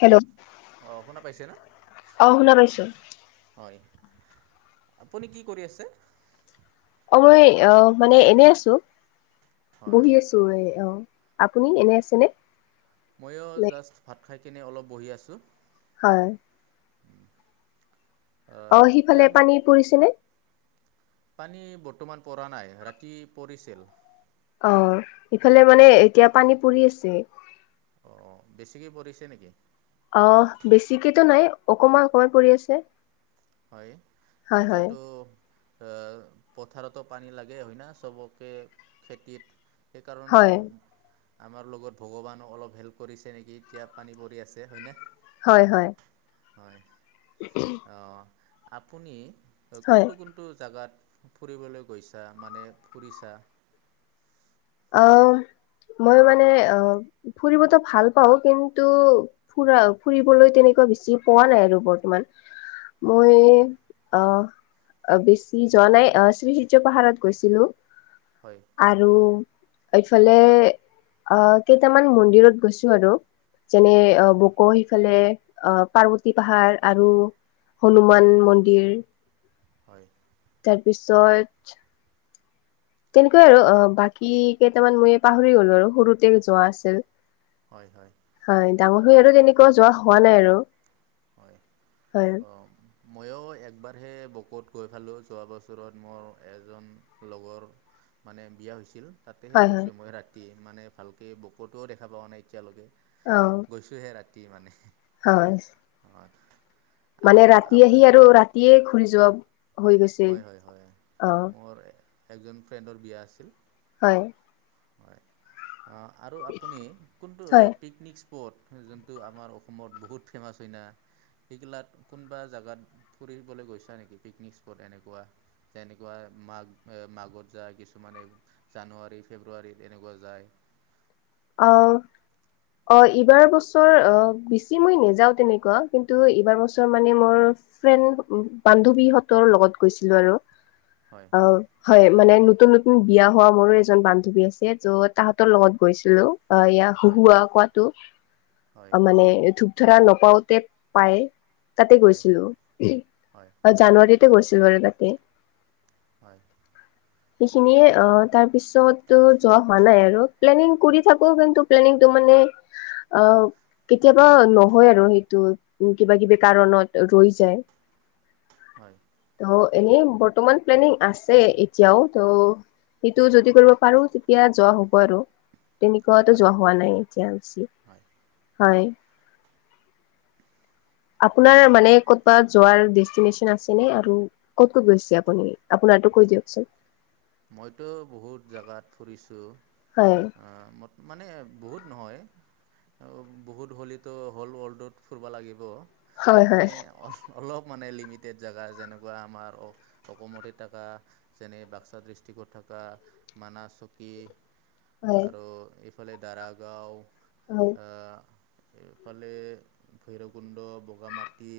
Hello, অঁ শুনা পাইছে না অ, শুনা পাইছো। হয় আপুনি কি কৰি আছে? অ, মই অ, মানে এনে আছো হয় বহি আছো এ অ, আপুনি এনে আছেনে? মইয়ো নে জাষ্ট ভাত খাই কেনে অলপ বহি আছো। হয়। আহ, অ, এতিয়া সিফালে আমি পানী পৰিছে নে? পানী বৰ্তমান পৰা নাই ৰাতি পৰিছিল। অহ ইফালে মানে এতিয়া পানী পৰি আছে। অ বেছিকে পৰিছে নেকি? অ বেছিকেতো নাই অকমান অকমান পৰি আছে। হয় হয় হয় এতিয়াতো অহ পথাৰতো পানী লাগে হয় না চবকে খেতিত সেইকাৰণে হয় আমাৰ লগত ভগৱানো অলপ হেল্প কৰিছে নেকি এতিয়া পানী পৰি আছে হয়নে। হয় হয়। হয় অ আপুনি হয় কোনটো কোনটো জাগাত ফুৰিবলৈ গৈছা মানে ফুৰিছা? অ মই মানে অ ফুৰিবতো ভাল পাও কিন্তু ফুৰা ফুৰিবলৈ তেনেক বেছি পোৱা নাই আৰু বৰ্তমান অঁ মই অহ অ বেছি যোৱা নাই অ শ্ৰীসূৰ্য পাহাৰত গৈছিলো। হয় আৰু এইফালে আহ কেইটামান মন্দিৰত গৈছো আৰু। যেনে অ হয় বকো সিফালে অ পাৰ্বতী পাহাৰ আৰু হনুমান মন্দিৰ হয় তাৰ পিছত তেনেকুৱাই আৰু অ বাকী কেইটামান মই পাহৰি গ'লো আৰু সৰুতে যোৱা আছিল। হয় হয় হয় ডাঙৰ অঁ হৈ আৰু তেনেকুৱা যোৱা হোৱা নাই আৰু। হয় হয় অ মইও একবাৰহে বকোত গৈ পালো যোৱা বছৰত মোৰ এজন লগৰ মানে বিয়া হৈছিল তাতেহে হয় হয় গৈছো মই ৰাতিয়ে মানে ভালকে বকোটোও দেখা পোৱা নাই এতিয়ালৈকে। অ গৈছোহে ৰাতি মানে। হয়, পাত মানে ৰাতি আহি আৰু ৰাতিয়ে ঘূৰি যোৱা হৈ গৈছে। হয়, হয়, হয়, অ মোৰ একজন ফ্ৰেণ্ডৰ বিয়া আছিল। হয় অ আৰু আপুনি কোনটো হয় পিকনিক পট যোনটো আমাৰ অসমত বহুত ফেমাছ হয়না। সিগিলাত কোনোবা জোগাত ফুৰিবলৈ গৈছা নেকি পিকনিক স্পট এনেকুৱা যেনেকুৱা মাঘ এ মাঘত যায় কিছুমানে জানুৱাৰীত ফেব্ৰুৱাৰীত এনেকুৱা যায়। অ'। অ'এইবাৰ বছৰ অ' বেছি মই নেযাও তেনেকুৱা কিন্তু এইবাৰ বছৰ মানে মোৰ ফ্ৰেণ, বান্ধৱীহঁতৰ লগত গৈছিলোঁ আৰু। হয় অ', হয়, মানে ন নতুন নতুন বিয়া হোৱা মোৰো এজন বান্ধৱী আছে, ত' তাহাঁতৰ লগত গৈছিলোঁ। অ', এইয়া হয় হুহুৱাও কোৱাটো, হয় অ' মানে ধূপ ধৰা ন পাওতে পাই তাতে হয় গৈছিলো। হয় অ জানুৱাৰীত গৈছিলোঁ বাৰু তাতে। হয়। সেইখিনিয়ে, অ' তাৰ পিছত যোৱা হোৱা নাই আৰু, প্লেনিং কৰি চাব কিন্তু প্লানিংটো মানে অ' কেতিয়াবা নহয় আৰু সেইটো, কিবা কিবি কাৰণত ৰৈ যায়। হয়। ত' এনেই বৰ্তমান প্লেনিং আছে এতিয়াও, ত' সিটো যদি কৰিব পাৰো তেতিয়া যোৱা হ'ব আৰু। তেনেকুৱা এটা হয় যোৱা হোৱা নাই এতিয়া বেছি, হয় হয়। আপোনাৰ মানে ক'ৰবাত যোৱাৰ ডেষ্টিনেচন আছে নে, আৰু ক'ত ক'ত গৈছে আপুনি, আপোনাৰ টো কৈ দিয়কচোন। মইতো বহুত জোগাত ফুৰিছোঁ, হয় আ' ম মানে বহুত নহয়, বহুত হ'লেতো হ'ল ৱৰ্ল্ডত ফুৰিব লাগিব। হয় হয় মানে অফ অলপ মানে লিমিটেড জেগা যেনেকুৱা আমাৰ অ অসমতে থাকা যেনে বাক্সা ডিষ্ট্ৰিক। টিকট থাকা, মানাচকী হয় আৰু এইফালে দাৰাগাঁও হয় এ এইফালে ভৈৰৱকুণ্ড, বগামাটি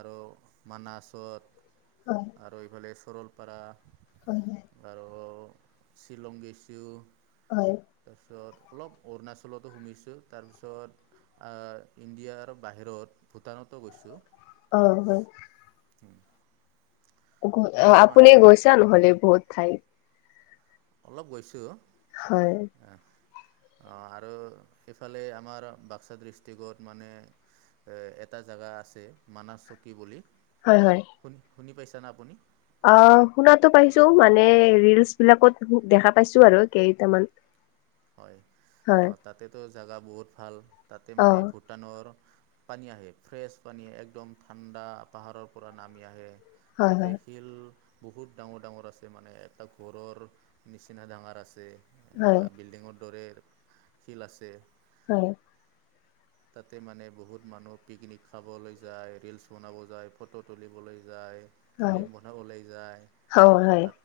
আৰু মানাছত আৰু এইফালে চৰলপাৰা হয় হয়। আৰু শ্বিলং গে'ছো। হয় হয় তাৰপিছত অলপ অৰুণাচলতো সোমাইছোঁ, তাৰপিছত আ, ইণ্ডিয়াৰ বাহিৰত, ভূটানতো গৈছো। অ হয়। উম। আপুনি গৈছা নহ'লে বহুত ঠাইত। অলপ গৈছো। হয়। অ আৰু সেইফালে আমাৰ বাক্সা ডিষ্ট্ৰিকত মানে এ এটা জোগা আছে মানাছ চকী বুলি। হয় হয়। শুনি শুনি পাইছানে আপুনি? অ শুনাটো পাইছো মানে ৰিলচ বিলাকত দেখা পাইছো আৰু কেইটামান। হয় অ হয় তাতেতো জাগা বহুত ভাল, তাতে অ মানে ভূটানৰ পানী আহে ফ্ৰেছ পানী একদম ঠাণ্ডা পাহাৰৰ পৰা নামি আহে। হয় তাতে হয় শিল বহুত ডাঙৰ ডাঙৰ আছে মানে এটা ঘৰৰ নিচিনা ডাঙৰ আছে। হয়। এনেকুৱা বিল্ডিঙৰ দৰে শিল আছে। হয়। তাতে মানে বহুত মানুহ পিকনিক খাবলৈ যায়, ৰিলচ বনাব যায়, ফটো তুলিবলৈ যায়। হয় ফিল্ম বনাবলৈ যায় অ হয় তাত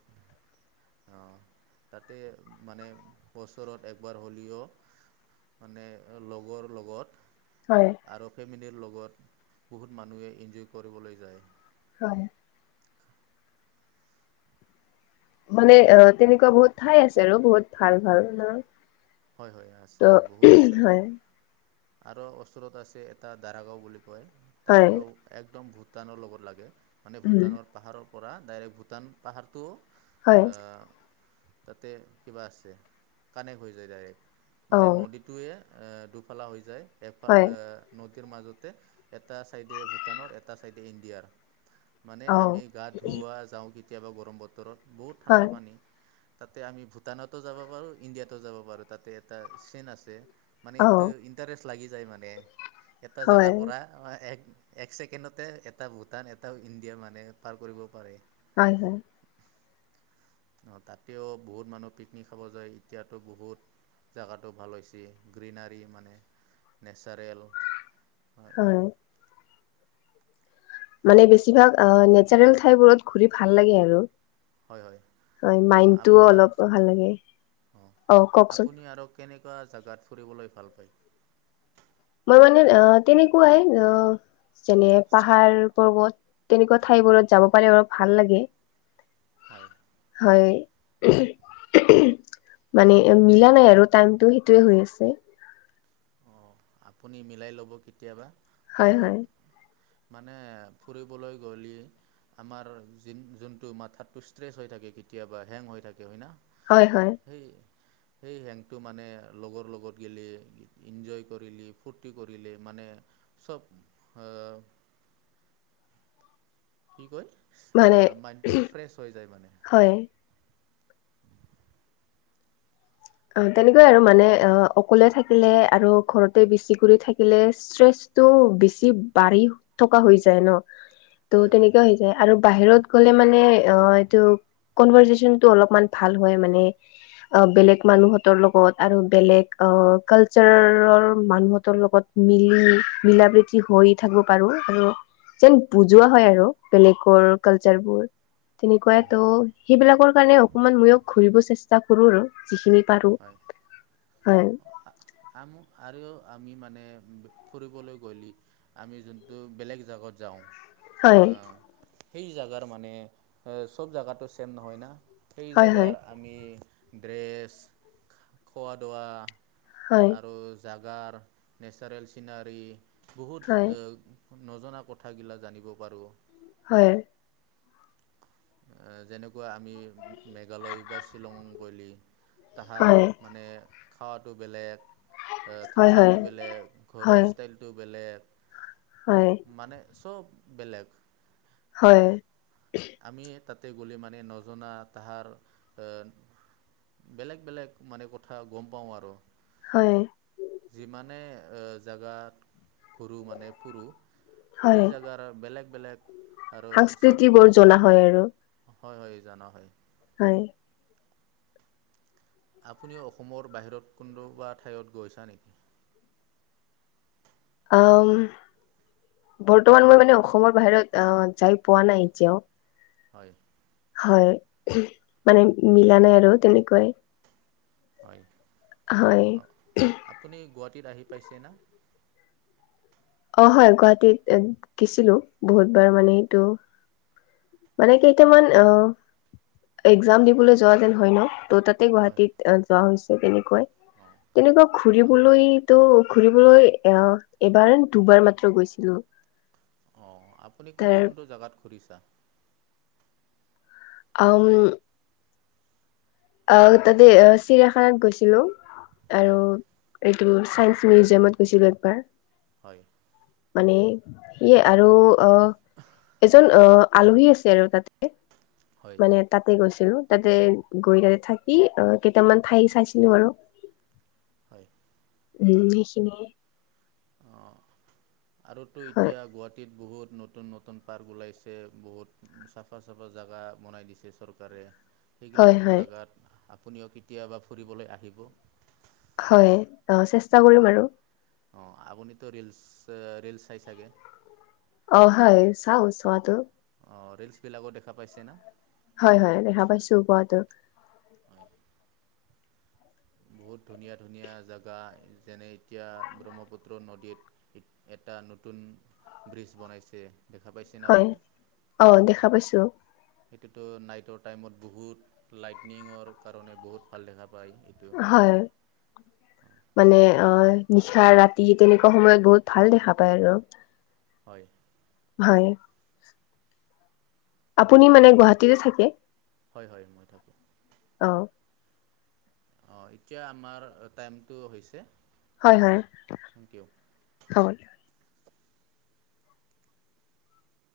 অ, তাতে মানে বছৰত একবাৰ হ'লিও মানে লগৰ লগত। হয়। ৰ লগত বহুত মানুহে ইনজয় কৰিবলৈ যায়। হয়। মানে অ তেনেকুৱা বহুত ঠাই আছে আৰু বহুত ভাল ভাল ন। হয় হয় ত আছে বহুত আছে, হয় আৰু ওচৰত আছে এটা দাৰাগাও বুলি। হয় তাও একদম ভূটানৰ লগত লাগে মানে উম ভূটানৰ পাহাৰৰ পৰা ডাইৰেক্ট ভূটান পাহাৰটো হয় তাতে কিবা আছে কানেক্ট হৈ যায় ডাইৰেক্ট অ মানে নদীটোৱে এ দুফালা হৈ যায় এফাল হয় এ নদ মাজতে এটা চাইডে ভূটানৰ এটা চাইডে ইণ্ডিয়াৰ মানে অ আমি গা ধুওৱা যাওঁ কেতিয়াবা গৰম বতৰত বহুত ঠাণ্ডা হয় পানী। তাতে আমি ভূটানতো যাব পাৰোঁ ইণ্ডিয়াতো যাব পাৰোঁ তাতে এটা চেইন আছে। মানে অ এইটো ইণ্টাৰেষ্ট লাগি যায় মানে এটা হয় জোগাৰ পৰা এক এক ছেকেণ্ডতে এটা ভূটান এটাও ইণ্ডিয়া মানে পাৰ কৰিব পাৰে। হয় হয় অ, তাতেও বহুত মানুহ পিকনিক খাব যায় এতিয়াতো বহুত জাগাটো ভাল হৈছি গ্ৰীনাৰী মানে নেচাৰেল। হয় হয় মানে বেছিভাগ নেচাৰেল ঠাইবোৰত ঘূৰি ভাল লাগে আৰু হয় হয় হয় মাইডতটোও অলপ ভাল লাগে। অ, আপুনি আৰু কেনেকুৱা জোগাত ফুৰিবলৈ ভাল পায়। মই মানে অ' তেনেকুৱাই অ' যেনে পাহাৰ পৰ্বত তেনেকুৱা ঠাইবোৰত যাব পাৰে অলপ ভাল লাগে। হয়। হয়। মানে মিলা নাই আৰু টাইমটো সেইটোৱে হৈ আছে। অঁ আপুনি মিলাই ল'ব কেতিয়াবা। হয় বহুত হয়। মানে ফুৰিবলৈ গলি আমাৰ যোনটো মাথাতটো ষ্ট্ৰেচ হৈ থাকে কেতিয়াবা হেং হৈ থাকে। হয় ন হয় হয় সেই সেই হেংটো মানে লগৰ লগত গি এনজয় কৰিলে ফূৰ্তি কৰিলে মানে চব আ কি ক মানে আহ মাইণ্ডটো ফ্ৰেছ হৈ যায় মানে। হয় অ, তেনেকুৱাই আৰু মানে অ অকলে থাকিলে আৰু ঘৰতে বেচি কৰি থাকিলে শ্ৰেষ্ঠ ত'বেছি বাঢ়ি থকা হৈ যায় ন ত' হয় হয় তেনেকা হৈ যায় আৰু। বাহিৰত গ'লে মানে অ'এইটো কনভাৰচেচনটো অলপমান ভাল হয় মানে। অ 'বেলেগ মানুহঁতৰ লগত আৰু বেলেগ কালচাৰৰ মানুহতৰ লগত মিলি মিলা প্ৰীতি হৈয় থাকিব পাৰো আৰু যেন বুজোৱা হয় আৰু বেলেগ কালচাৰ বোৰ তেনেকুৱাই হয় হয় ত' সেইবিলাকৰ কাৰণে অকমান ময়ো ঘূৰিব চেষ্টা কৰো আৰু যিখিনি। পাৰো হয় হয়। আম আৰু আমি মানে ফুৰিবলৈ গ'লে আমি যোনটো বেলেগ জগাত যাওঁ। হয় অ' সেই জাগাৰ মানে চব জাগাটো ছেম নহয় না। সেই হয় জাগাৰ আমি ড্ৰেছ খোৱা দোৱা। হয় আৰু জাগাৰ নেচাৰেল চিনাৰী হয় বহুত। নজনা কথাগিলা জানিব পাৰো। হয়। যেনেকুৱা আমি মেঘালয় বা শ্বিলং গৈ'লে। তাহাৰ হয় হয় মানে খাৱাতটো বেলেগ। হয় হয় থাকটো বেলেগ হয় ঘৰৰ ষ্টাইলটো বেলেগ মানে। চব বেলেগ। হয়। আমি তাতে গ'লে মানে নজনা তাহাৰ এ। বেলেগ বেলেগ মানে কথা গম পাওঁ আৰু। হয় যিমানে জেগাত ঘুৰো মানে ফুৰো সেই হয় জেগাৰ বেলেগ বেলেগ আৰু চ'ব। সংস্কৃতিবোৰ জনা হয় আৰু। হয়, হয় জানা হয়। [unintelligible] আপুনি অসমৰ বাহিৰত কোনোবা ঠাইত গৈছা নেকি? আহ বৰ্তমান মই মানে অসমৰ বাহিৰত আহ যাই পোৱা নাই এতিয়াও। হয় হয় মানে মিলা নাই আৰু তেনেকুৱাই। হয়। হয়। তিতা আহি পাইছে না। অ হয় গুৱাহাটীত গিছিলো বহুতবাৰ মানে হেইটো। মানে আপ- কেইটামান অ একজাম দিবলৈ যোৱা যেন হয় ন। ত তাতে হয় গুৱাহাটীত যোৱা হৈছে। কেনেকৈ অঁ তেনেকুৱা অঁ ঘুৰিবলৈ। ত' ঘুৰিবলৈ আহ এবাৰ দুবাৰ মাত্ৰ গৈছিলো। অ আপুনি কোনটো তাৰ কোনটো জেগাত ঘুৰিছে। অ অ তাতে চিৰিয়াখানাত গৈছিলো আৰু। হয় টো চাইন্স মিউজিয়ামত গৈছিলো একবাৰ। হয়। মানে সেয়ে আৰু আহ। এজন অ আলহী আছে আৰু তাতে হয় মানে তাতে গৈছো। তো তাতে গৈ তাতে থাকি, আহ কেইটামান ঠাই চাইছিলো আৰু। হয়। উম। হেইখিনি অ, আৰুতো হয় এতিয়া গুৱাহাটীত। বহুত নতুন নতুন পাৰ্ক ওলাইছে। বহুত চাফা চাফা জেগা বনাই দিছে চৰকাৰে। সেইগিলা হয় হয় জেগাত আপুনিও কেতিয়াবা ফুৰিবলৈ আহিব। হয় অ চেষ্টা কৰিম আৰু। অ আপুনিতো ৰিলচ ৰিলচ চাই চাগে। অ হয় চওচোৱাটো। অঁ ৰিলচবিলাকো দেখা পাইছে না। হয় হয় দেখা পাইছো কোৱাাতটো। হয় বহুত [unintelligible] ধুনীয়া ধুনীয়া জেগা যেনে এতিয়া ব্ৰহ্মপুত্ৰ নদীত এটা নতুন ব্ৰিজ বনাইছে। দেখা পাইছেনে হয় আপুনি অ দেখা পাইছো। সেইটোটো নাইটৰ টাইমত বহুত লাইটনিঙৰ কাৰণে বহুত ভাল দেখা পায় এইটো। হয় মানে অ নিশা ৰাতি তেনেকুৱা সময়ত বহুত ভাল দেখা পায় আৰু। হয়। হয়। আপুনি অঁ মানে গুৱাহাটীতে থাকে। হয় হয় মই থাকো। অ'। অ এতিয়া আমাৰ টাইমটো হৈছে হয়-হয় থেংক ইউ হব দ